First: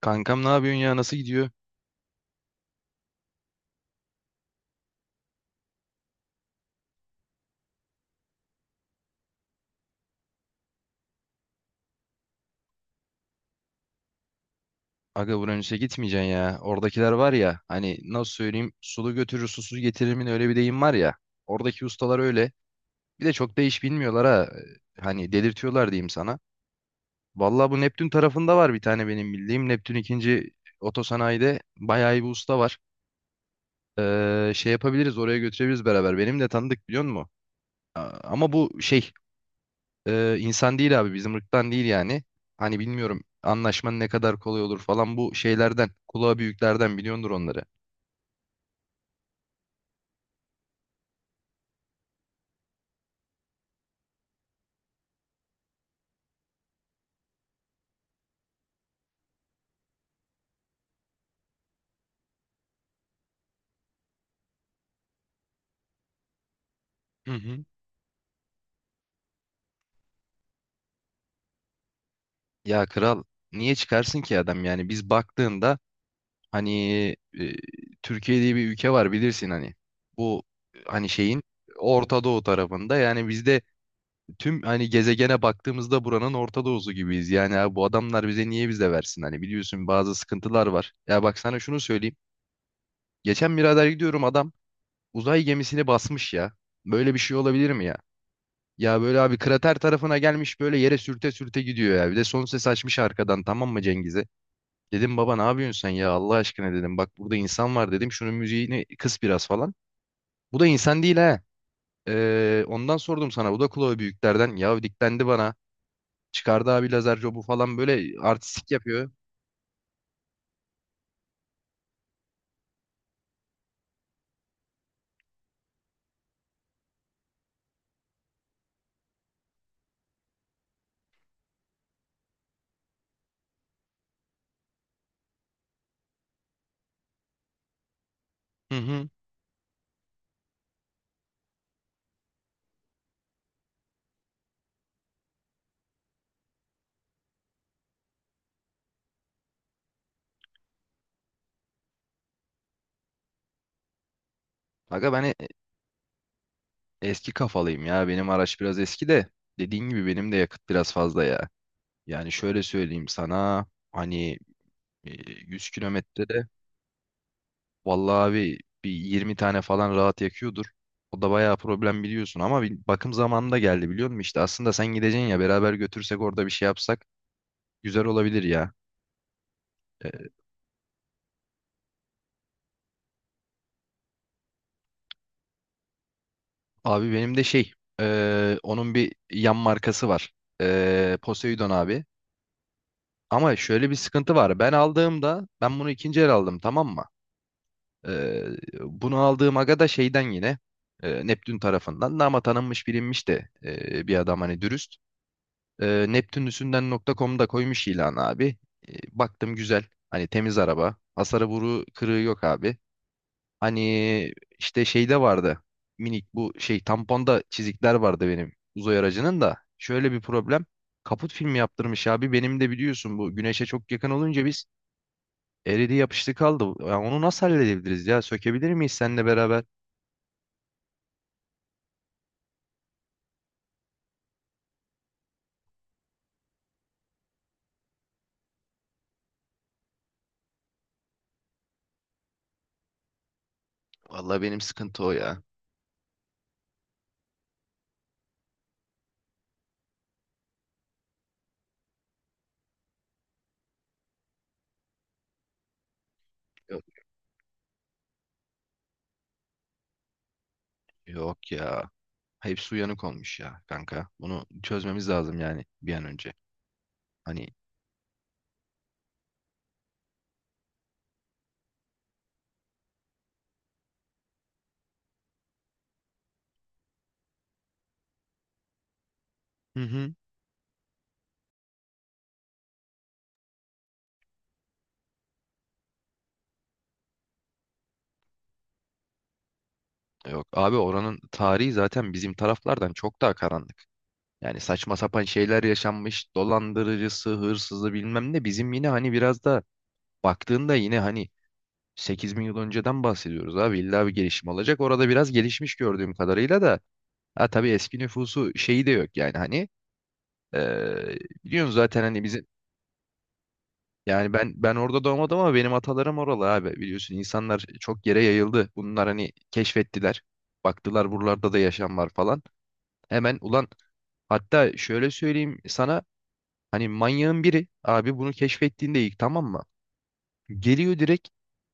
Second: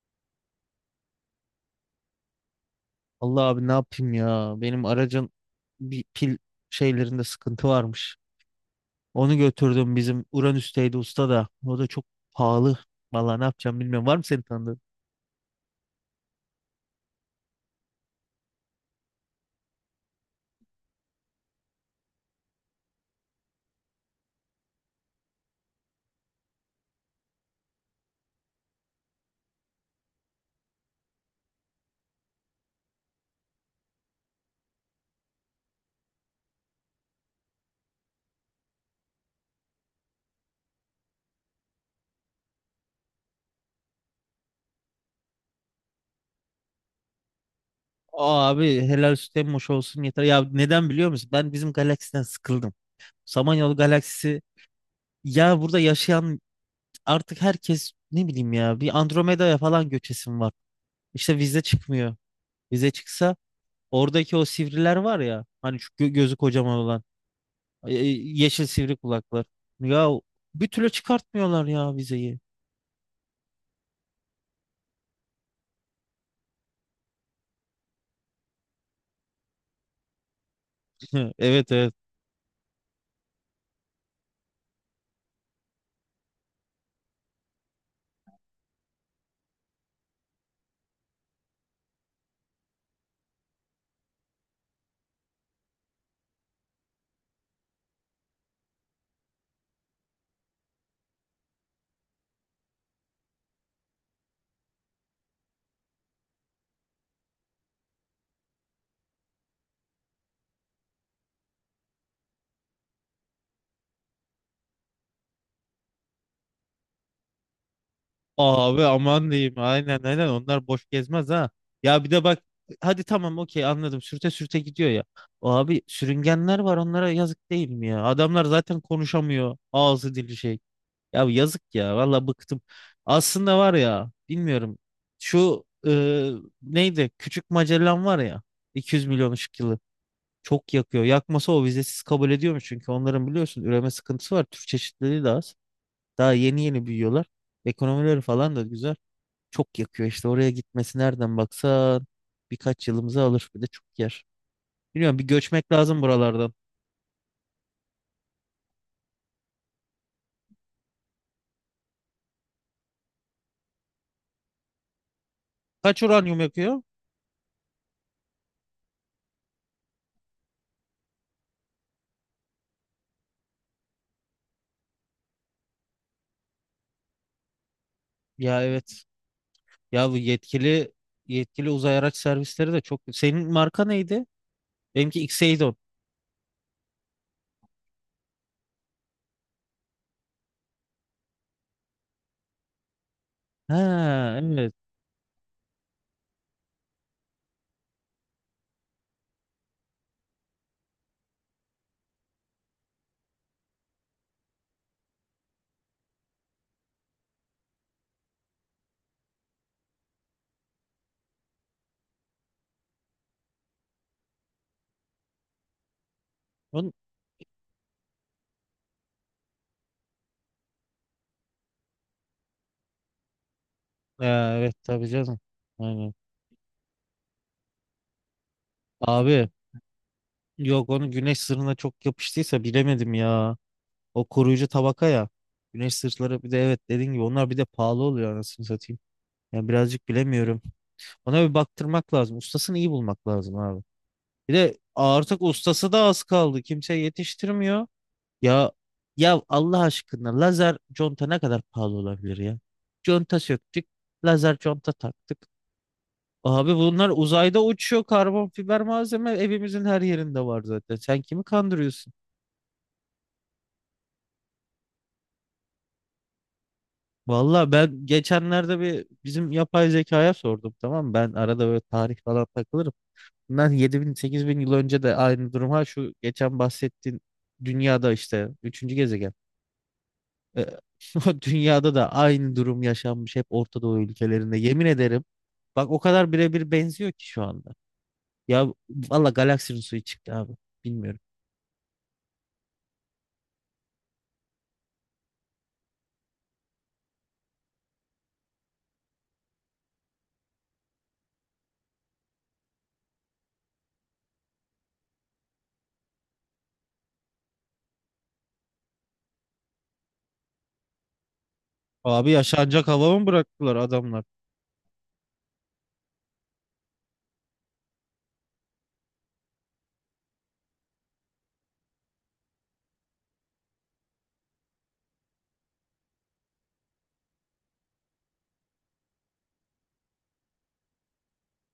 Kankam ne yapıyorsun ya, nasıl gidiyor? Allah abi ne yapayım ya? Benim aracın bir pil şeylerinde sıkıntı varmış. Onu götürdüm bizim Uranüs'teydi usta da. O da çok pahalı. Valla ne yapacağım bilmiyorum. Var mı senin tanıdığın? Aga, Uranüs'e gitmeyeceksin ya. Oradakiler var ya, hani nasıl söyleyeyim, sulu götürür susuz getirir mi, ne öyle bir deyim var ya. Oradaki ustalar öyle. Bir de çok da iş bilmiyorlar ha. Hani delirtiyorlar diyeyim sana. Vallahi bu Neptün tarafında var bir tane benim bildiğim. Neptün ikinci otosanayide bayağı iyi bir usta var. Şey yapabiliriz, oraya götürebiliriz beraber. Benim de tanıdık, biliyor musun? Ama bu şey, insan değil abi, bizim ırktan değil yani. Hani bilmiyorum anlaşmanın ne kadar kolay olur falan, bu şeylerden kulağa büyüklerden biliyordur onları. Aa abi helal süt emmoş olsun yeter. Ya neden biliyor musun? Ben bizim galaksiden sıkıldım. Samanyolu galaksisi ya burada yaşayan artık herkes ne bileyim ya bir Andromeda'ya falan göçesim var. İşte vize çıkmıyor. Vize çıksa oradaki o sivriler var ya hani şu gözü kocaman olan. Hı hı. E, yeşil sivri kulaklar. Ya bir türlü çıkartmıyorlar ya vizeyi. Ya kral, niye çıkarsın ki adam, yani biz baktığında hani, e, Türkiye diye bir ülke var bilirsin hani, bu hani şeyin Evet evet. Orta Doğu tarafında, yani bizde tüm hani gezegene baktığımızda buranın Orta Doğu'su gibiyiz yani abi, bu adamlar bize niye bize versin, hani biliyorsun, bazı sıkıntılar var. Ya bak sana şunu söyleyeyim, geçen birader gidiyorum, adam uzay gemisini basmış ya. Böyle bir şey olabilir mi ya? Ya böyle abi, krater tarafına gelmiş, böyle yere sürte sürte gidiyor ya. Bir de son ses açmış arkadan, tamam mı, Cengiz'e? Dedim, baba ne yapıyorsun sen ya, Allah aşkına dedim. Bak burada insan var dedim. Şunun müziğini kıs biraz falan. Bu da insan değil ha. Ondan sordum sana. Bu da kulağı büyüklerden. Ya diklendi bana. Çıkardı abi lazer jobu falan, böyle artistik Abi yapıyor. aman diyeyim. Aynen aynen onlar boş gezmez ha. Ya bir de bak hadi tamam okey anladım. Sürte sürte gidiyor ya. Abi sürüngenler var onlara yazık değil mi ya? Adamlar zaten konuşamıyor. Ağzı dili şey. Ya yazık ya valla bıktım. Aslında var ya bilmiyorum. Şu neydi? Küçük Magellan var ya. Hı 200 hı. milyon ışık yılı. Çok yakıyor. Yakmasa o vizesiz kabul ediyormuş. Çünkü onların biliyorsun üreme sıkıntısı var. Türk çeşitliliği de az. Daha yeni yeni büyüyorlar. Ekonomileri falan da güzel. Çok yakıyor işte oraya gitmesi nereden baksan birkaç yılımızı alır. Bir de çok yer. Aga, Biliyorum bir ben göçmek lazım buralardan. eski kafalıyım ya. Benim araç biraz eski de. Dediğin gibi benim de yakıt biraz fazla ya. Yani şöyle söyleyeyim sana, hani e, 100 Kaç uranyum kilometrede yakıyor? vallahi abi bir 20 tane falan rahat yakıyordur. O da bayağı problem, biliyorsun, ama bir bakım zamanında geldi, biliyor musun? İşte aslında sen gideceksin ya, beraber götürsek, orada bir şey yapsak güzel olabilir Ya ya. evet. Ya bu E, yetkili yetkili uzay araç servisleri de çok. Senin marka neydi? Benimki Xeydon. Abi benim de şey, onun bir yan markası var. Poseidon abi. Ama şöyle bir sıkıntı Ha var. Ben evet. aldığımda, ben bunu ikinci el aldım, tamam mı? Ee, Bunu aldığım aga da şeyden yine, Neptün tarafından da, ama tanınmış bilinmiş de, bir adam, hani dürüst. Neptünlüsünden.com'da koymuş ilan abi. Baktım güzel. Hani temiz araba. Hasarı, vuru kırığı yok abi. Hani işte şeyde vardı. Minik bu şey, On... tamponda çizikler vardı benim uzay aracının da. Şöyle bir problem. Kaput filmi yaptırmış abi. Benim de biliyorsun, bu güneşe çok yakın Ha, olunca biz, evet tabii canım. eridi Aynen. yapıştı kaldı. Ya onu nasıl halledebiliriz ya? Sökebilir miyiz seninle Abi beraber? yok onu güneş sırrına çok yapıştıysa bilemedim ya. O koruyucu tabaka ya. Güneş sırtları bir de evet dediğin gibi onlar bir de pahalı oluyor anasını satayım. Yani birazcık bilemiyorum. Ona bir baktırmak lazım. Ustasını iyi bulmak lazım abi. Vallahi Bir benim de sıkıntı o ya. artık ustası da az kaldı. Kimse yetiştirmiyor. Ya ya Allah aşkına lazer conta ne kadar pahalı olabilir ya? Conta söktük. Lazer conta taktık. Abi Yok, bunlar uzayda uçuyor. Karbon fiber malzeme evimizin her yerinde var zaten. Sen kimi yok ya. kandırıyorsun? Hepsi uyanık olmuş ya kanka. Bunu çözmemiz lazım yani, bir an önce. Hani, Valla ben geçenlerde bir bizim yapay zekaya sordum tamam mı? Ben arada böyle tarih falan takılırım. Bundan 7000 8000 yıl önce de aynı durum ha şu geçen bahsettiğin dünyada işte üçüncü gezegen. hı hı. Ee, o dünyada da aynı durum yaşanmış hep Orta Doğu ülkelerinde. Yemin ederim bak o kadar birebir benziyor ki şu anda. Ya valla galaksinin suyu çıktı Yok abi abi, oranın bilmiyorum. tarihi zaten bizim taraflardan çok daha karanlık. Yani saçma sapan şeyler yaşanmış. Dolandırıcısı, hırsızı, bilmem ne. Bizim yine hani biraz da baktığında yine hani 8 bin yıl önceden bahsediyoruz abi. İlla bir gelişim olacak. Orada biraz gelişmiş, gördüğüm kadarıyla da. Ha tabii, eski nüfusu, şeyi de yok yani hani. Biliyorsun zaten hani Abi bizim. yaşanacak hava mı bıraktılar adamlar? Yani ben orada doğmadım ama benim atalarım oralı abi, biliyorsun insanlar çok yere yayıldı. Bunlar hani keşfettiler. Baktılar buralarda da yaşam var falan. Hemen, ulan, hatta şöyle söyleyeyim sana, hani manyağın biri abi bunu keşfettiğinde ilk, tamam mı? Geliyor direkt,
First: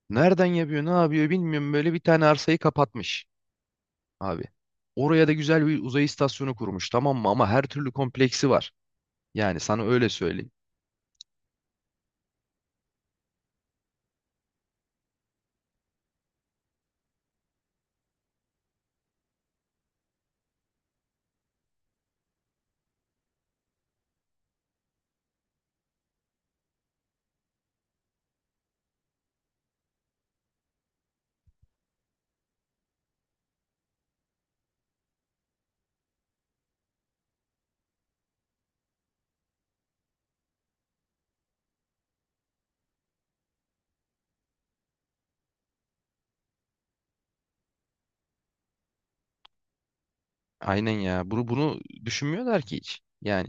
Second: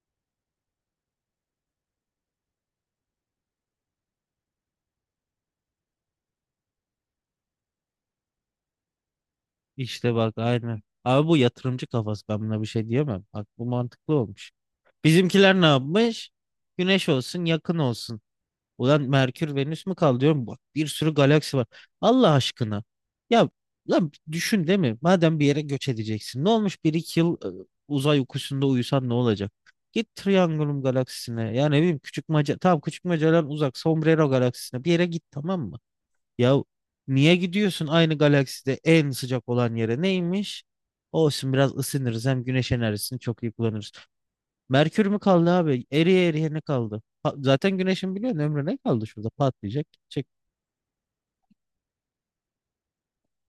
nereden yapıyor ne yapıyor bilmiyorum, böyle bir tane arsayı kapatmış abi. Oraya da güzel bir uzay istasyonu kurmuş, tamam mı, ama her türlü kompleksi var. Yani sana öyle İşte bak söyleyeyim. aynen. Abi bu yatırımcı kafası ben buna bir şey diyemem. Bak bu mantıklı olmuş. Bizimkiler ne yapmış? Güneş olsun yakın olsun. Ulan Merkür Venüs mü kaldı diyorum. Bak bir sürü galaksi var. Allah aşkına. Ya lan düşün değil mi? Madem bir yere göç edeceksin. Ne olmuş bir iki yıl uzay uykusunda uyusan ne olacak? Git Triangulum galaksisine. Yani ne bileyim Küçükmaca. Tamam Küçükmaca'dan uzak. Sombrero galaksisine. Bir yere git tamam mı? Ya niye gidiyorsun aynı galakside en sıcak olan yere? Neymiş? Olsun biraz ısınırız hem güneş enerjisini çok iyi kullanırız. Merkür mü kaldı abi? Eriye eriye ne kaldı? Zaten güneşin biliyorsun ömrü ne kaldı şurada patlayacak. Çek. Aynen ya. Bunu düşünmüyorlar ki hiç. Yani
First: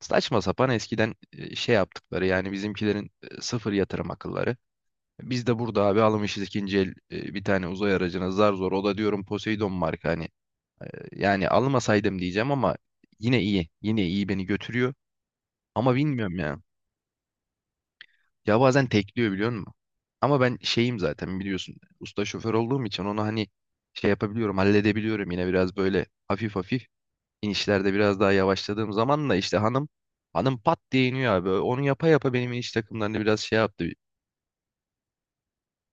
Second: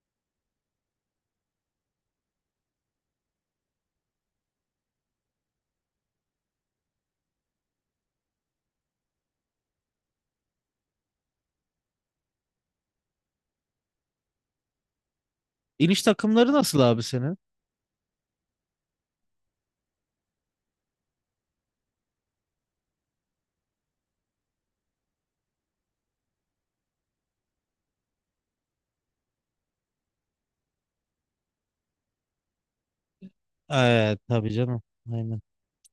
saçma sapan, eskiden şey yaptıkları yani bizimkilerin sıfır yatırım akılları. Biz de burada abi almışız ikinci el bir tane uzay aracına zar zor. O da diyorum Poseidon marka hani. Yani almasaydım diyeceğim ama yine iyi. Yine iyi, beni götürüyor. Ama İniş bilmiyorum takımları ya. nasıl abi senin? Ya bazen tekliyor, biliyor musun? Ama ben şeyim zaten, biliyorsun. Usta şoför olduğum için onu hani, şey yapabiliyorum, halledebiliyorum yine biraz böyle hafif hafif. İnişlerde biraz daha yavaşladığım zaman da işte, hanım hanım pat diye iniyor abi. Onu yapa yapa benim iniş takımlarında biraz şey yaptı. Evet tabii canım. Aynen.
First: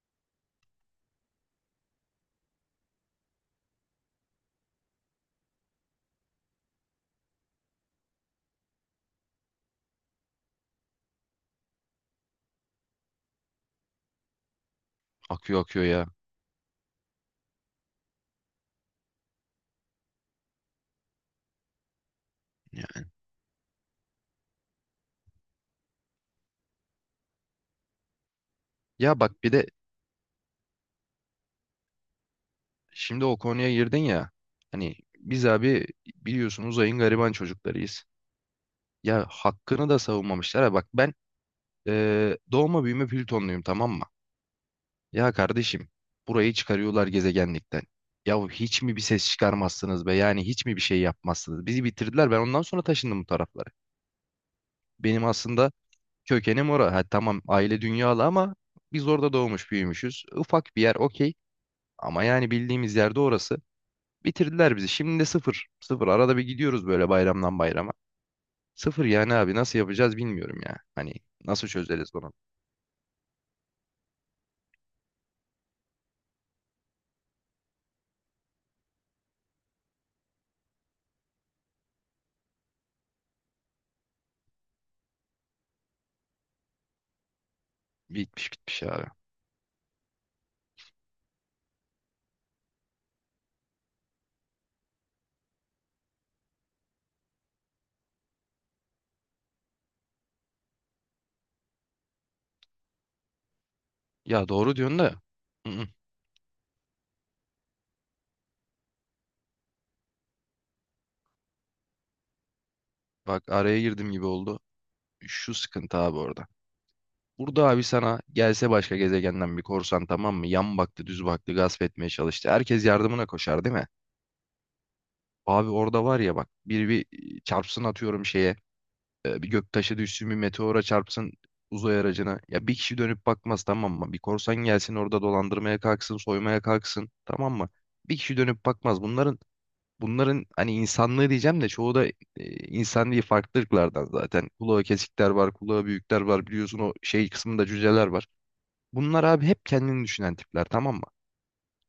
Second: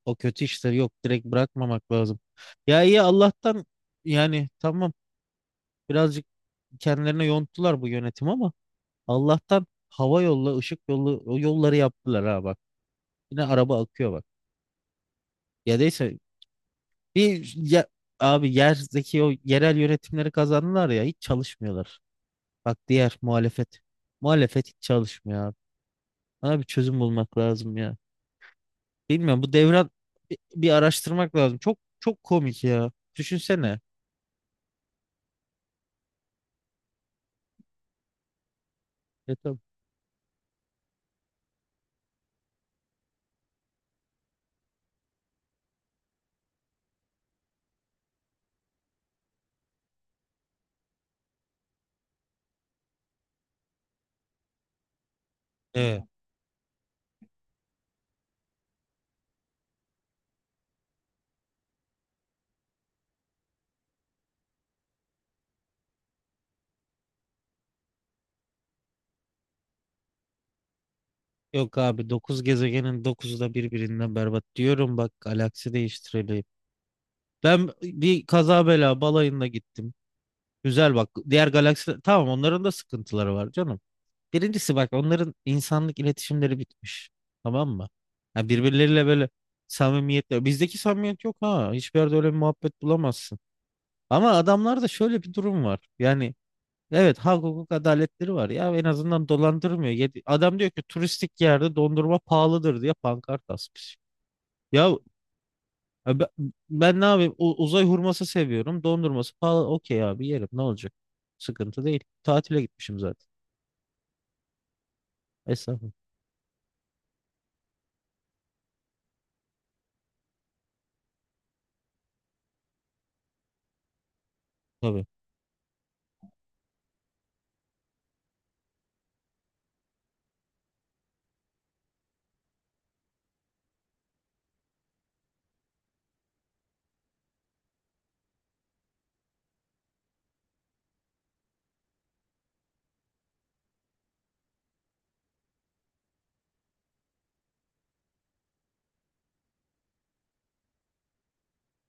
O kötü işler yok direkt bırakmamak lazım. Ya iyi Allah'tan yani tamam birazcık kendilerine yonttular bu yönetim ama Allah'tan hava yolla ışık yolu o yolları yaptılar ha bak. Yine araba akıyor bak. Akıyor, Ya akıyor ya. neyse bir ya, abi yerdeki o yerel yönetimleri kazandılar ya hiç çalışmıyorlar. Bak Ya, diğer muhalefet. Muhalefet hiç çalışmıyor abi. Bana bir çözüm bulmak lazım ya. ya bak Bilmiyorum bir bu de, devran bir araştırmak lazım. Çok çok komik ya. şimdi o konuya Düşünsene. girdin ya. Hani biz abi, biliyorsun, uzayın gariban çocuklarıyız. Ya E, tabii. hakkını da savunmamışlar. Ha bak, ben doğma büyüme Plütonluyum, tamam mı? Ya kardeşim, burayı çıkarıyorlar gezegenlikten. Ya hiç mi bir ses çıkarmazsınız be? Yani hiç mi bir şey yapmazsınız? Bizi bitirdiler. Ben ondan sonra taşındım bu taraflara. Benim aslında Evet. kökenim orada. Ha, tamam, aile dünyalı ama biz orada doğmuş büyümüşüz. Ufak bir yer, okey. Ama yani bildiğimiz yerde orası. Bitirdiler bizi. Şimdi de sıfır. Sıfır. Arada bir gidiyoruz böyle, bayramdan bayrama. Sıfır yani abi, nasıl yapacağız bilmiyorum ya. Hani nasıl Yok abi çözeriz bunu? 9 gezegenin dokuzu da birbirinden berbat diyorum bak galaksi değiştirelim. Ben bir kaza bela balayında gittim. Güzel bak diğer galaksi tamam onların da sıkıntıları var canım. Birincisi bak onların insanlık iletişimleri bitmiş. Tamam mı? Ya Bitmiş, bitmiş abi. birbirleriyle böyle samimiyetle. Bizdeki samimiyet yok ha. Hiçbir yerde öyle bir muhabbet bulamazsın. Ama adamlarda şöyle bir durum var. Yani evet hak hukuk adaletleri var ya en azından dolandırmıyor. Adam diyor ki turistik yerde dondurma pahalıdır diye pankart asmış. Ya doğru Ya diyorsun da. I-ı. e, be- ben ne yapayım uzay hurması seviyorum dondurması pahalı okey abi yerim ne olacak? Sıkıntı değil. Tatile gitmişim zaten. Bak, araya girdim gibi oldu. Şu Estağfurullah. sıkıntı abi orada. Burada abi, sana gelse başka gezegenden bir korsan, tamam mı? Yan baktı, düz baktı, gasp etmeye çalıştı. Herkes yardımına koşar, değil mi? Tabii. Abi orada var ya bak, biri bir çarpsın, atıyorum şeye, bir göktaşı düşsün, bir meteora çarpsın uzay aracına ya, bir kişi dönüp bakmaz, tamam mı? Bir korsan gelsin, orada dolandırmaya kalksın, soymaya kalksın, tamam mı? Bir kişi dönüp bakmaz. Bunların, hani insanlığı diyeceğim de, çoğu da insan değil, farklı ırklardan, zaten kulağı kesikler var, kulağı büyükler var biliyorsun, o şey kısmında cüceler var. Bunlar abi hep kendini düşünen tipler, tamam mı?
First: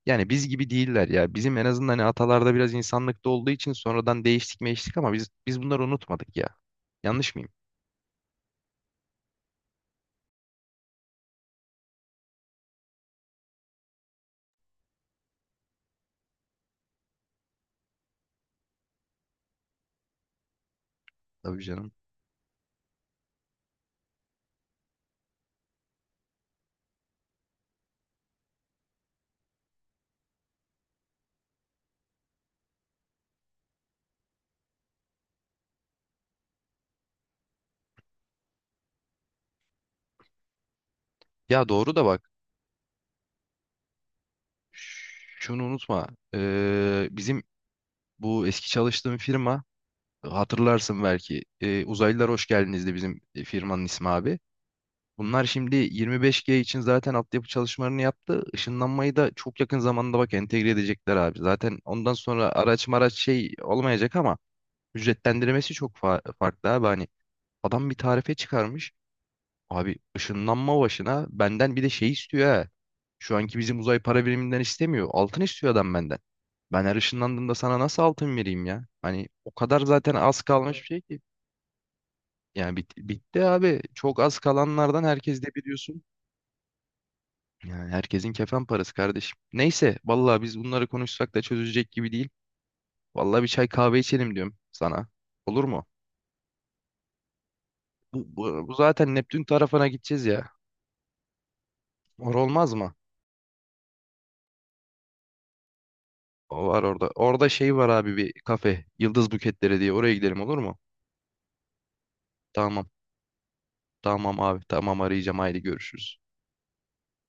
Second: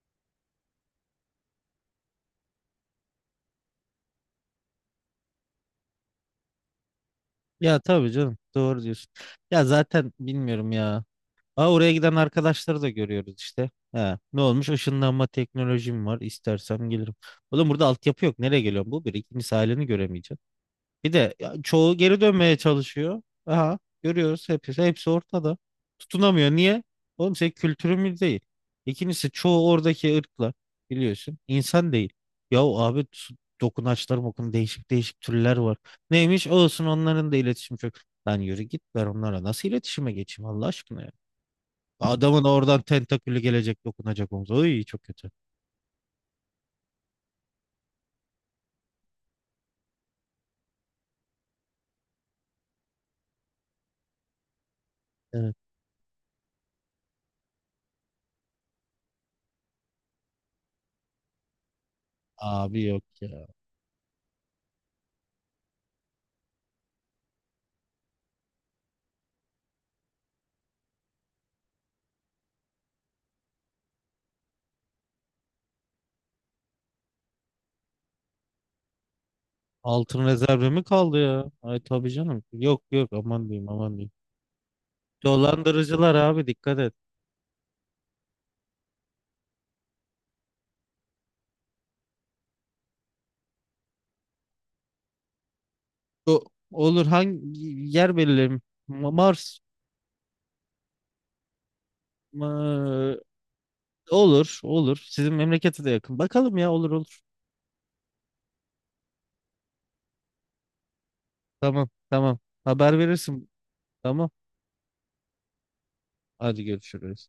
Yani biz gibi değiller ya. Bizim en azından hani atalarda biraz insanlıkta olduğu için, sonradan değiştik meştik ama biz bunları unutmadık ya. Yanlış mıyım? Ya tabii canım doğru diyorsun. Ya zaten bilmiyorum ya. Aa, oraya giden arkadaşları da görüyoruz işte. Ha, ne olmuş? Işınlanma teknolojim var. İstersem gelirim. Oğlum burada altyapı yok. Nereye geliyorum? Bu bir. İkincisi aileni göremeyeceğim. Bir de ya Tabii canım. çoğu geri dönmeye çalışıyor. Aha görüyoruz hepsi, hepsi ortada. Tutunamıyor. Niye? Oğlum senin kültürün mü değil. İkincisi çoğu oradaki ırklar biliyorsun insan değil. Yahu abi dokunaçlar mokun değişik değişik türler var. Neymiş olsun onların da iletişim çok. Lan yürü git ben onlara nasıl iletişime geçeyim Allah aşkına ya. Ya doğru da, bak Adamın oradan tentakülü gelecek dokunacak omuza. Oy çok kötü. şunu unutma. Bizim bu eski çalıştığım firma, hatırlarsın belki. Uzaylılar Hoş Geldiniz'di bizim firmanın ismi abi. Bunlar Evet. şimdi 25G için zaten altyapı çalışmalarını yaptı. Işınlanmayı da çok yakın zamanda bak entegre edecekler abi. Zaten ondan sonra Abi araç yok maraç ya. şey olmayacak ama ücretlendirmesi çok farklı abi. Hani adam bir tarife çıkarmış. Abi ışınlanma başına benden bir de şey istiyor ha. Şu anki bizim uzay para biriminden istemiyor. Altın istiyor adam benden. Ben her ışınlandığımda sana nasıl altın vereyim ya? Hani o kadar zaten Altın az rezervi kalmış mi bir şey kaldı ki. ya? Ay tabii canım. Yani Yok bit- yok bitti aman diyeyim abi. aman diyeyim. Çok az kalanlardan, herkes de biliyorsun. Dolandırıcılar abi dikkat et. Yani herkesin kefen parası kardeşim. Neyse, vallahi biz bunları konuşsak da çözülecek gibi değil. Vallahi bir çay kahve içelim diyorum sana. Olur mu? O- olur hangi yer Bu, belirleyelim? bu, bu Ma- zaten Neptün Mars tarafına gideceğiz ya. Olmaz mı? mı? Olur olur. Sizin memlekete de yakın. Bakalım O ya var olur orada. olur. Orada şey var abi, bir kafe. Yıldız Buketleri diye. Oraya gidelim, olur mu? Tamam tamam. Tamam. Haber verirsin. Tamam. Tamam abi. Tamam, arayacağım. Haydi, görüşürüz. Hadi görüşürüz.